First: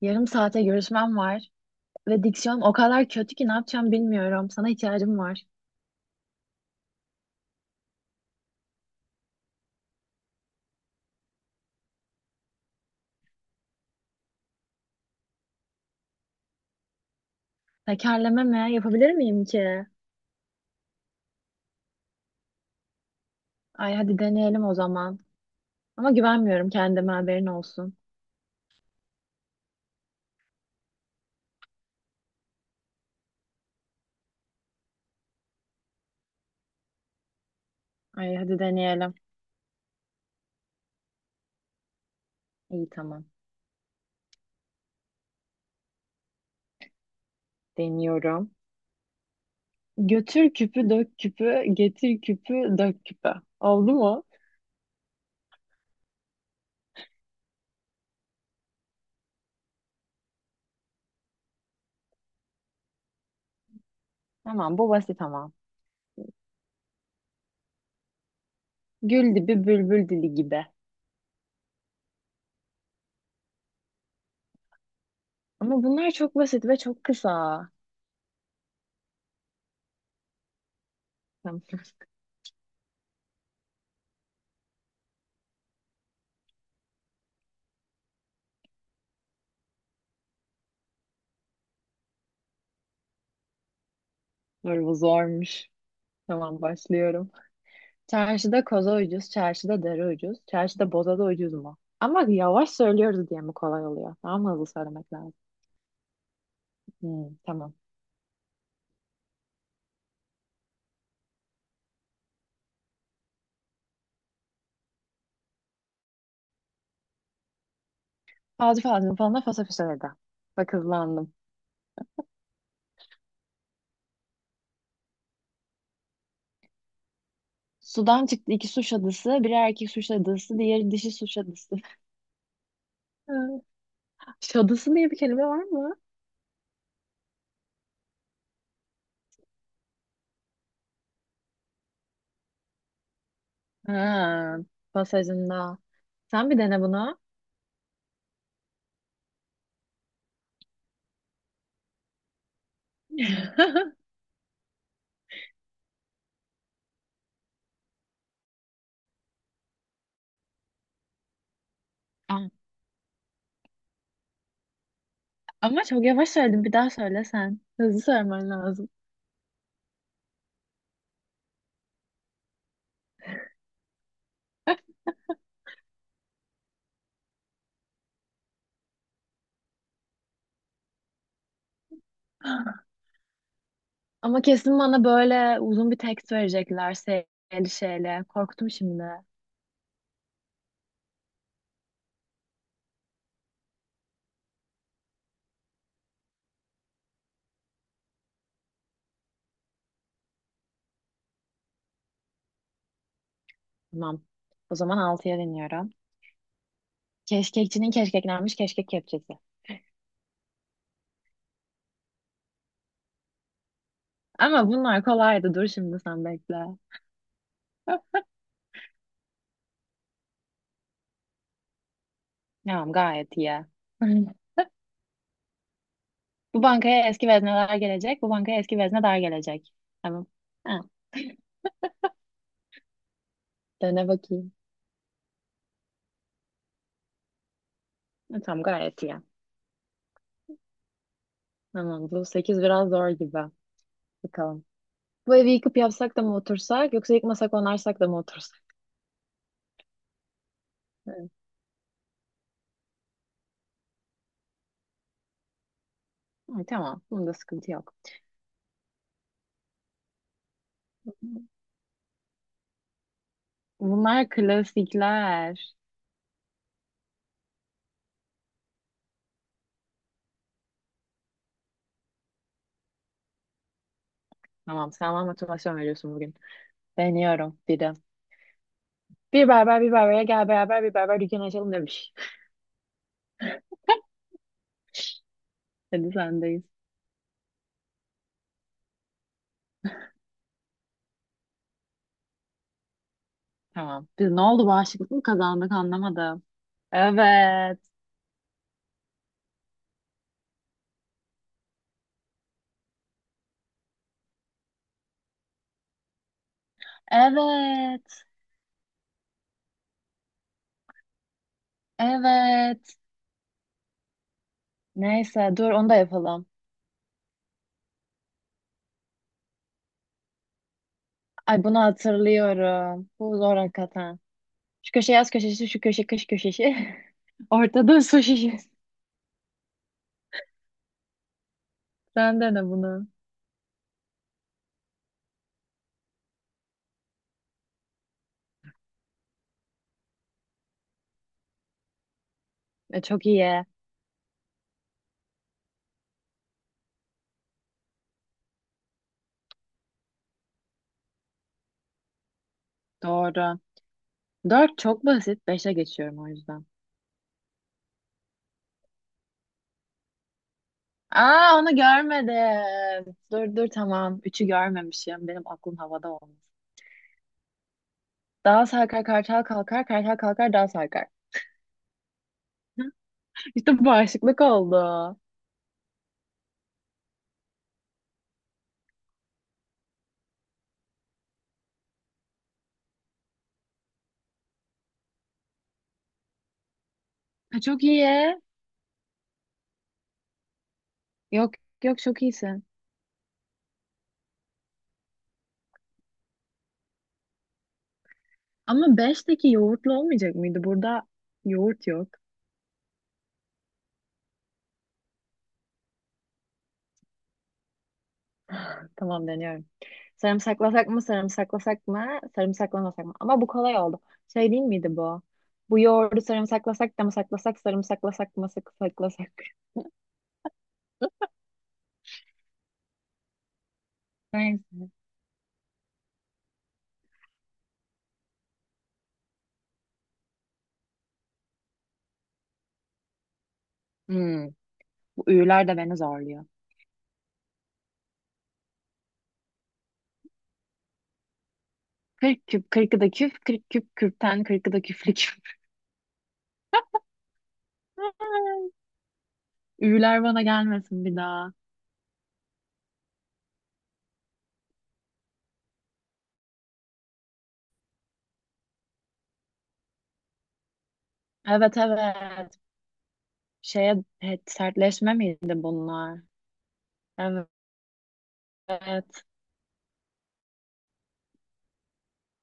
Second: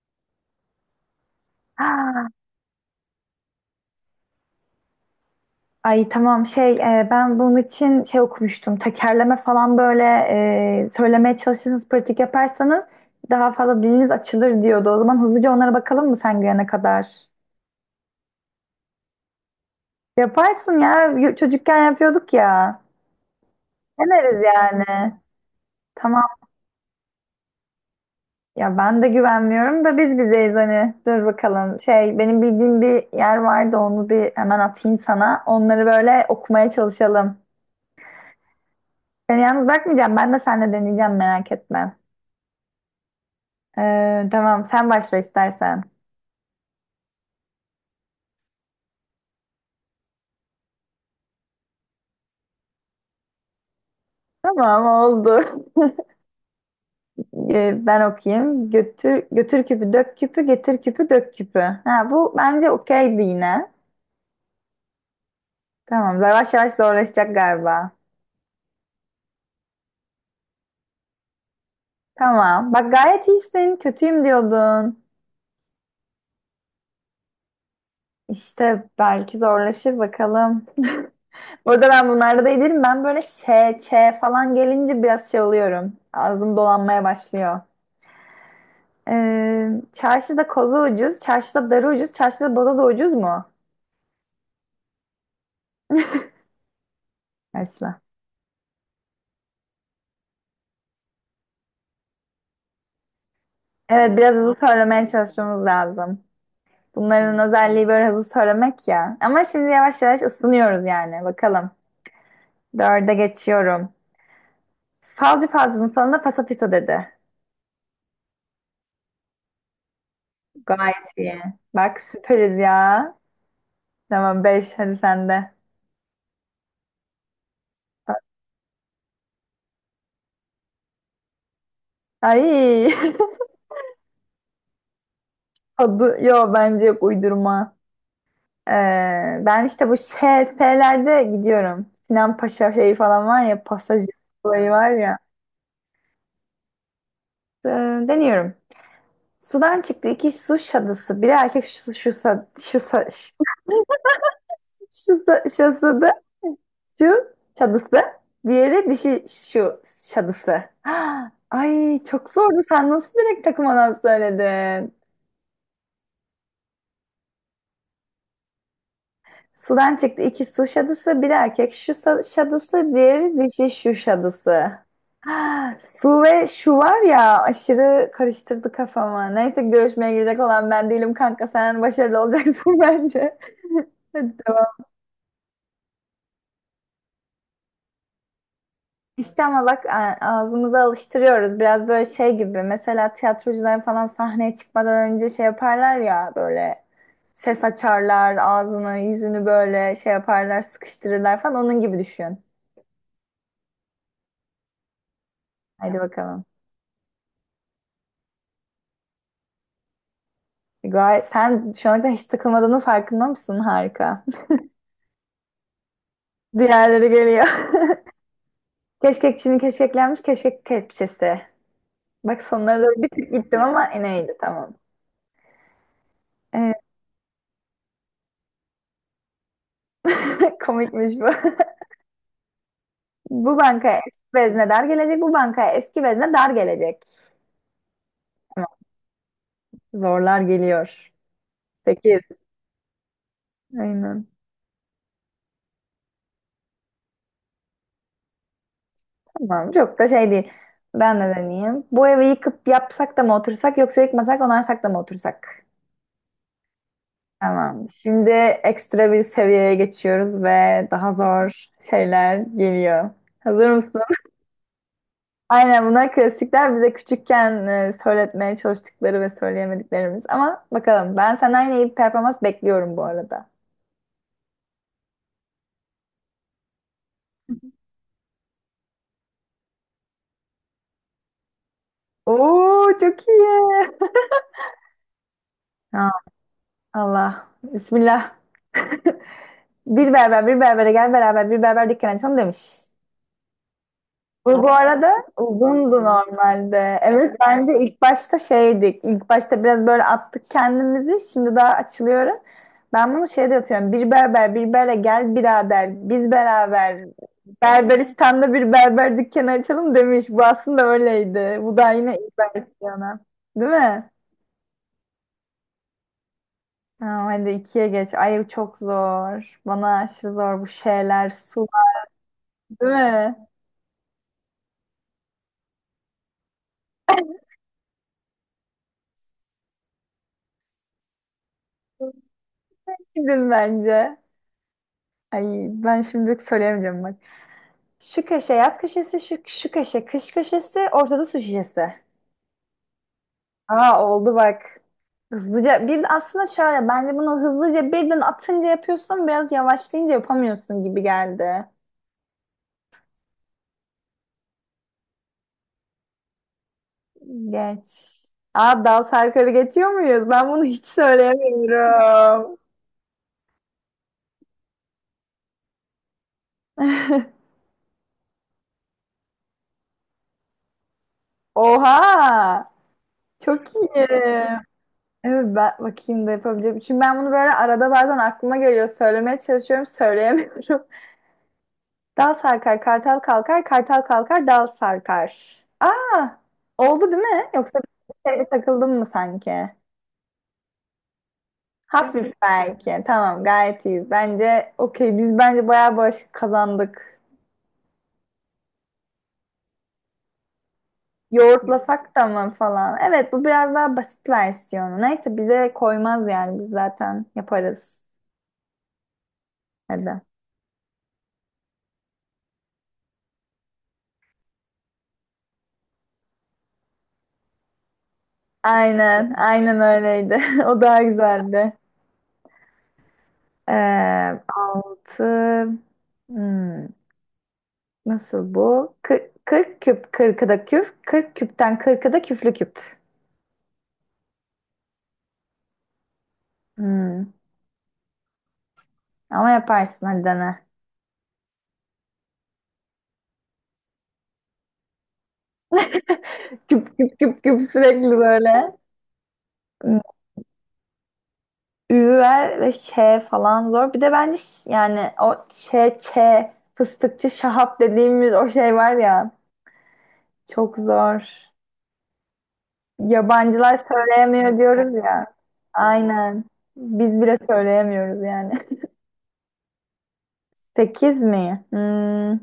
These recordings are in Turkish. Yarım saate görüşmem var ve Ha, diksiyonum o kadar kötü ki ne yapacağım bilmiyorum. Sana ihtiyacım var. Ay tamam şey ben bunun için şey okumuştum. Tekerleme falan böyle söylemeye çalışırsanız pratik yaparsanız daha fazla diliniz açılır diyordu. O zaman hızlıca onlara bakalım mı sen gelene kadar? Tekerleme mi? Yapabilir miyim ki? Yaparsın ya. Y- Çocukken yapıyorduk ya. Ay hadi Deneriz deneyelim o yani. zaman. Ama Tamam. güvenmiyorum kendime haberin olsun. Ya ben de güvenmiyorum da biz bizeyiz hani. Dur bakalım. Şey benim bildiğim bir yer vardı onu bir hemen atayım sana. Onları böyle okumaya çalışalım. Ay hadi deneyelim. Seni yalnız bırakmayacağım. Ben de seninle deneyeceğim, merak etme. İyi tamam. Tamam, sen başla istersen. Deniyorum. Götür küpü dök küpü, getir küpü dök küpü. Oldu mu? Tamam, oldu. Ben okuyayım. Götür, götür küpü dök küpü, getir küpü dök küpü. Ha, bu bence okeydi yine. Tamam bu basit ama. Tamam, yavaş yavaş zorlaşacak galiba. Gül dibi bülbül dili gibi. Tamam bak, gayet iyisin, kötüyüm diyordun. Ama bunlar çok basit ve çok kısa. İşte belki zorlaşır, bakalım. Tamam. Burada ben bunlarda da iyiyim. Ben böyle ş, ç falan gelince biraz şey oluyorum. Ağzım dolanmaya başlıyor. Çarşıda koza ucuz, çarşıda darı ucuz, çarşıda boza da ucuz mu? Dur bu zormuş. Tamam başlıyorum. Başla. Çarşıda koza ucuz, çarşıda deri ucuz, çarşıda boza da ucuz mu? Ama yavaş söylüyoruz diye mi kolay oluyor? Evet, biraz Daha mı hızlı hızlı söylemeye söylemek lazım? çalışmamız lazım. Hmm, Bunların tamam. özelliği böyle hızlı söylemek ya. Ama şimdi yavaş yavaş ısınıyoruz yani. Bakalım. Dörde geçiyorum. Falcı falcının falında pasapito dedi. Fazla fazla falan da fasa fasa dedi. Bak Gayet hızlandım. iyi. Bak süperiz ya. Tamam, beş, hadi sen de. Sudan çıktı iki su şadısı, biri erkek su şadısı, diğeri dişi su şadısı. Ay. Ha, şadısı diye bir kelime var mı? Adı, yo bence yok, uydurma. Ee, Ben işte bu şey, şeylerde gidiyorum. Sinan Paşa şeyi falan var ya, pasajı Ha, olayı var ya. pasajında. Sen bir dene bunu. Ee, Deniyorum. Sudan çıktı iki su şadısı. Biri erkek şu, şu, sa- şu, sa- şu, sa- şadısı, şu şadısı. Diğeri dişi şu şadısı. Ay çok Ama zordu. Sen nasıl direkt takılmadan söyledin? ama çok yavaş söyledim. Bir daha söyle sen. Hızlı söylemen lazım. Sudan çıktı iki su şadısı. Biri erkek şu sa- şadısı. Diğeri dişi şu şadısı. Ha, su ve şu var ya, aşırı karıştırdı kafamı. Neyse, görüşmeye girecek olan ben değilim kanka. Sen başarılı olacaksın bence. Hadi Ama kesin devam. bana böyle uzun bir tekst verecekler şeyli şeyle. Korktum şimdi. İşte ama bak, a- ağzımıza alıştırıyoruz. Biraz böyle şey gibi. Mesela tiyatrocular falan sahneye çıkmadan önce şey yaparlar ya, böyle ses açarlar, ağzını, yüzünü böyle şey yaparlar, sıkıştırırlar falan. Onun gibi düşün. Tamam. O zaman altıya deniyorum. Hadi bakalım. Keşkekçinin keşkeklenmiş keşkek kepçesi. Gayet, sen şu ana kadar hiç takılmadığının farkında mısın? Harika. Ama bunlar kolaydı. Dur şimdi sen bekle. Diğerleri geliyor. Keşkek Çin'i keşkeklenmiş keşkek kepçesi. Bak sonlara Tamam doğru bir tık gayet gittim iyi. ama yine iyiydi, tamam. Bu Ee, bankaya eski vezneler gelecek. Bu bankaya eski veznedar gelecek. Tamam. Ha, komikmiş bu. Bu bankaya dene eski bakayım. vezne dar gelecek, bu bankaya eski vezne dar gelecek. Ha, tamam Tamam, gayet iyi. zorlar geliyor. Tamam 8. bu 8 biraz zor gibi. Aynen. Bakalım. Bu evi yıkıp yapsak da mı otursak yoksa yıkmasak onarsak da mı otursak? Tamam, çok da şey değil. Ben de Evet. deneyeyim. Bu evi yıkıp yapsak da mı otursak, yoksa yıkmasak onarsak da mı otursak? Ay, tamam. Bunda sıkıntı Tamam. yok. Şimdi ekstra bir seviyeye geçiyoruz ve daha zor şeyler geliyor. Hazır mısın? Bunlar klasikler. Aynen, bunlar klasikler, bize küçükken söyletmeye çalıştıkları ve söyleyemediklerimiz. Ama bakalım, ben senden yine iyi bir performans bekliyorum bu arada. Tamam, sen bana motivasyon veriyorsun bugün. Deniyorum bir de. Bir berber bir berbere gel beraber bir berber dükkanı açalım demiş. Oo, çok iyi. Ha, Hadi sendeyiz. Allah. Bismillah. Bir berber bir berbere gel beraber bir berber dükkanı açalım demiş. Tamam. Biz ne Bu, oldu bu bağışıklık arada mı kazandık uzundu anlamadım. normalde. Evet, bence Evet. ilk başta şeydik. İlk başta biraz böyle attık kendimizi. Şimdi daha açılıyoruz. Ben bunu şeyde atıyorum. Bir berber bir berbere gel birader. Biz beraber Evet. Berberistan'da bir berber dükkanı açalım demiş. Bu aslında öyleydi. Bu da yine ilk Evet. versiyonu. Değil mi? Neyse dur onu da yapalım. Tamam, hadi ikiye geç. Ay çok zor. Bana aşırı zor bu şeyler. Ay bunu Sular, değil hatırlıyorum. Bu mi? zor hakikaten. Şu köşe yaz köşesi, şu köşe kış köşesi. Ortada su şişesi. Sen dene bunu. Gidin bence. Ay, ben şimdilik söyleyemeyeceğim bak. Şu köşe yaz köşesi, şu, şu köşe kış köşesi, ortada su şişesi. E, çok iyi. Aa, oldu bak. Hızlıca bir, aslında şöyle, bence bunu hızlıca birden atınca yapıyorsun, biraz yavaşlayınca yapamıyorsun gibi geldi. Doğru. Dört çok basit. Beşe geçiyorum o yüzden. Geç. Aa, dal sarkarı geçiyor muyuz? Ben bunu hiç Aa onu söyleyemiyorum. görmedim. Dur dur tamam. Üçü görmemişim. Benim aklım havada olmuş. Dağ sarkar kartal kalkar. Kartal kalkar dağ sarkar. Oha! Çok İşte bu iyi. bağışıklık oldu. Evet, ben bakayım da yapabileceğim. Çünkü ben bunu böyle arada bazen aklıma geliyor. Söylemeye çalışıyorum, söyleyemiyorum. Dal sarkar, kartal kalkar, kartal kalkar, dal sarkar. Aa, oldu değil mi? Ha, Yoksa çok bir iyi. şeyde takıldım mı sanki? Yok yok çok Hafif iyisin. belki. Tamam, gayet iyi. Bence okey. Biz bence bayağı bağışık kazandık. Ama beşteki yoğurtlu olmayacak mıydı? Burada yoğurt yok. Yoğurtlasak da mı falan. Evet, bu biraz daha basit versiyonu. Neyse, bize koymaz yani. Biz zaten yaparız. Tamam deniyorum. Hadi. Sarımsaklasak mı, sarımsaklasak mı, sarımsaklamasak mı? Ama bu kolay oldu. Şey değil miydi bu? Bu yoğurdu sarımsaklasak da mı saklasak, sarımsaklasak mı Aynen, saklasak? aynen öyleydi. O daha güzeldi. Ee, Neyse. Altı, hmm, nasıl bu? Kı- 40 küp, 40'ı da küp. 40 küpten 40'ı da küflü küp. Hmm, bu üyüler de beni zorluyor. Hmm, ama yaparsın, hadi dene. Kırk küp, kırkı da küp, kırk küp kürkten, kırkı da küflü küp. Küp küp küp küp, sürekli böyle. Hmm, Üyüler bana gelmesin bir daha. Ü ver ve ş falan zor. Bir de bence ş-, yani o ş ç, fıstıkçı Şahap dediğimiz o şey var ya, çok zor. Evet evet. Yabancılar Şeye evet, söyleyemiyor diyoruz sertleşme ya. miydi bunlar? Aynen. Biz bile söyleyemiyoruz yani. Evet. Sekiz mi? Hmm.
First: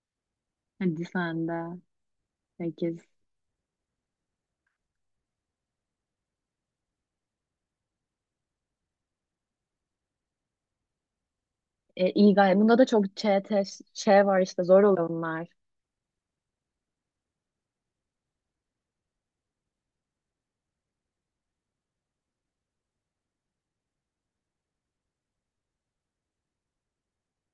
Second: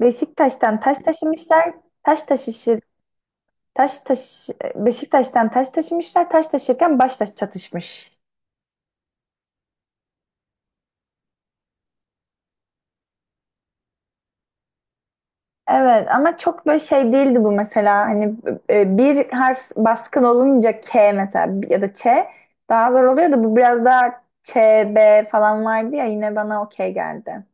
Beşiktaş'tan taş Hadi sen de. taşımışlar. Taş taşışır. Sekiz. Taş taş Beşiktaş'tan taş taşımışlar. Taş taşırken baş taş çatışmış. E, iyi gayet. Bunda da çok ç var işte zor oluyor bunlar. Evet ama çok böyle şey değildi bu mesela. Hani bir harf baskın olunca, K mesela ya da Ç, daha zor oluyor da, bu biraz daha Ç, B falan vardı ya, yine bana okey geldi.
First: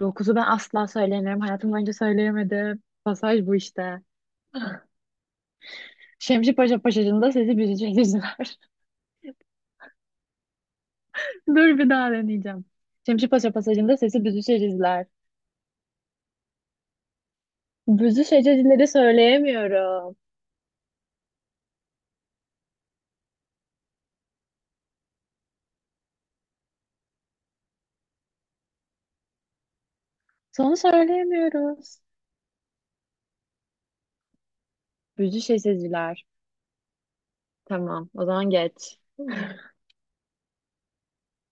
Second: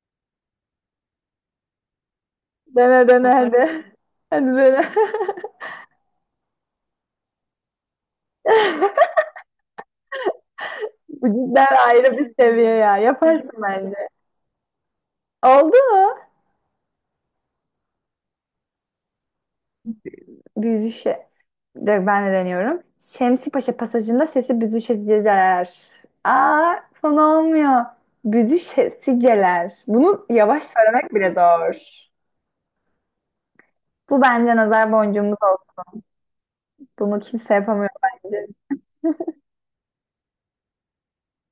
Dokuzu ben asla söyleyemiyorum. Hayatım boyunca söyleyemedim. Dene dene Pasaj bu hadi. işte. Hadi dene. Şemsi Paşa Pasajı'nda sesi büzüşecekler. Bu cidden Dur bir daha ayrı bir deneyeceğim. seviye ya. Şemsi Yaparsın Paşa Pasajı'nda bence. sesi büzüşecekler. Oldu mu? Büzüşecekleri söyleyemiyorum. Büyüzüşe. De- Ben de deniyorum. Şemsipaşa pasajında sesi büzüşeceler. Aa, son olmuyor. Büzüşeceler. Bunu yavaş Sonu söylemek bile söyleyemiyoruz. zor. Bu bence nazar boncuğumuz olsun. Büzüşecekler. Bunu kimse yapamıyor Tamam. O bence. zaman geç.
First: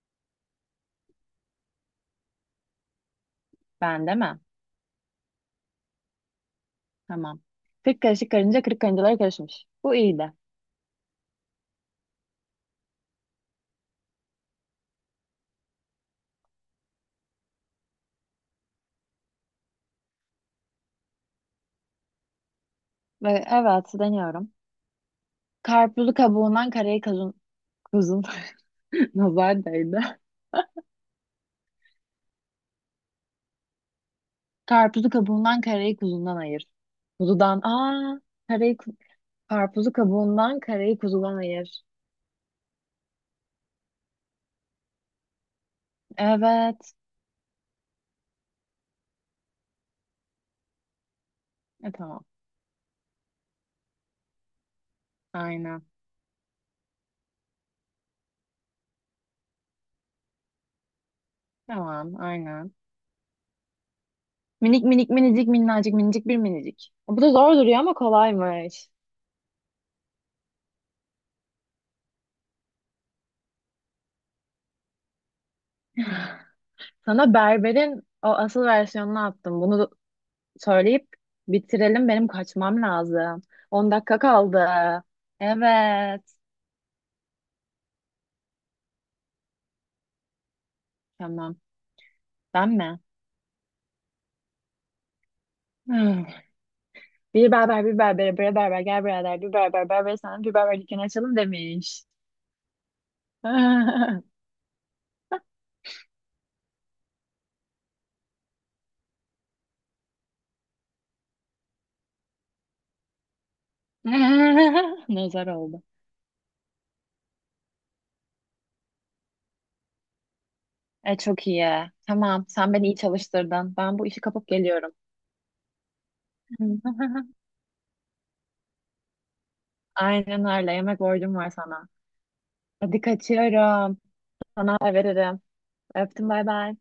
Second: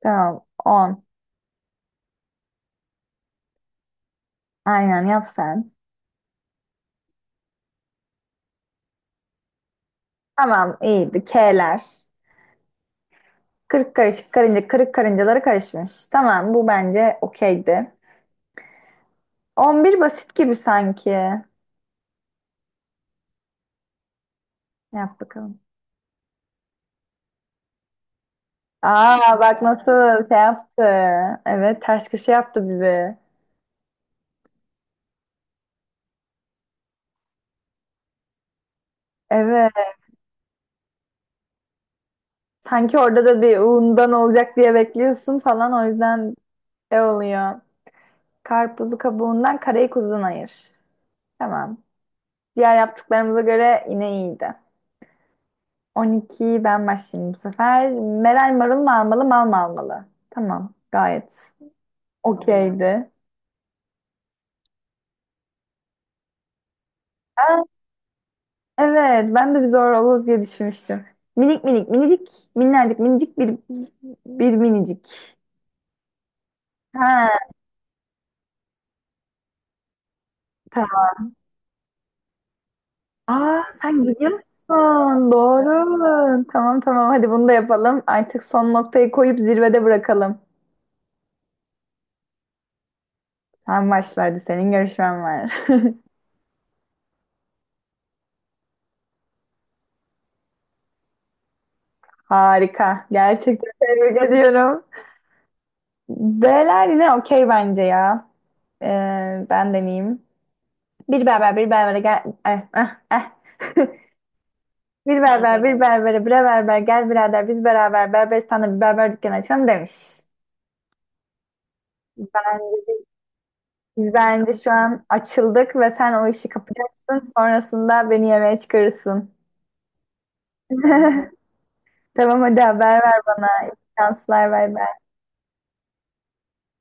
Tamam. 10. Ben de mi? Aynen yap sen. Tamam. Kırk karışık karınca kırk karıncalara karışmış. Bu iyiydi. Tamam, iyiydi. K'ler. Kırık karışık karınca kırık karıncaları karışmış. Tamam, bu bence okeydi. 11 basit gibi sanki. Ve evet deniyorum. Yap bakalım. Karpuzu kabuğundan karayı kuzun Aa, bak nazar değdi. nasıl şey yaptı. Evet, ters köşe yaptı bizi. Karpuzu kabuğundan karayı kuzundan ayır. Kuzudan aa karayı Evet. karpuzu kabuğundan karayı kuzudan ayır. Sanki orada da bir undan olacak diye bekliyorsun falan, o yüzden Evet. şey oluyor. Karpuzu kabuğundan, karayı kuzudan ayır. Tamam. E tamam. Diğer yaptıklarımıza göre yine iyiydi. Aynen. 12, ben başlayayım bu sefer. Meral marul mu almalı, mal mı almalı? Tamam, gayet Tamam, aynen. okeydi. Minik minik minicik minnacık minicik bir minicik. Bu da zor duruyor ama kolaymış. Evet, ben de bir zor olur diye düşünmüştüm. Minik minik minicik minnacık minicik bir minicik. Sana Ha, berberin o asıl versiyonunu attım. Bunu tamam. söyleyip bitirelim. Benim kaçmam lazım. Aa, 10 sen dakika kaldı. gidiyorsun. Doğru. Evet. Tamam tamam, hadi bunu da yapalım. Artık son noktayı koyup zirvede bırakalım. Tamam. Ben mi? Sen başlardı, senin görüşmen var. Bir berber bir berbere bre berber gel birader bir berber berber sana bir berber dükkanı açalım demiş. Harika. Gerçekten tebrik ediyorum. B'ler yine okey bence ya. Ben deneyeyim. Bir berber bir berbere gel. Eh. Bir Nazar berber bir oldu. berbere bre berber gel birader, biz beraber Berberistan'da bir berber dükkanı açalım demiş. E, çok iyi. Tamam sen beni iyi çalıştırdın. Ben bu Biz işi kapıp bence şu geliyorum. an açıldık ve sen o işi kapacaksın. Sonrasında beni yemeğe çıkarırsın. Aynen öyle yemek borcum var sana. Tamam, hadi haber Hadi ver bana. İyi kaçıyorum. şanslar, bay Sana haber bay. veririm. Öptüm bay bay.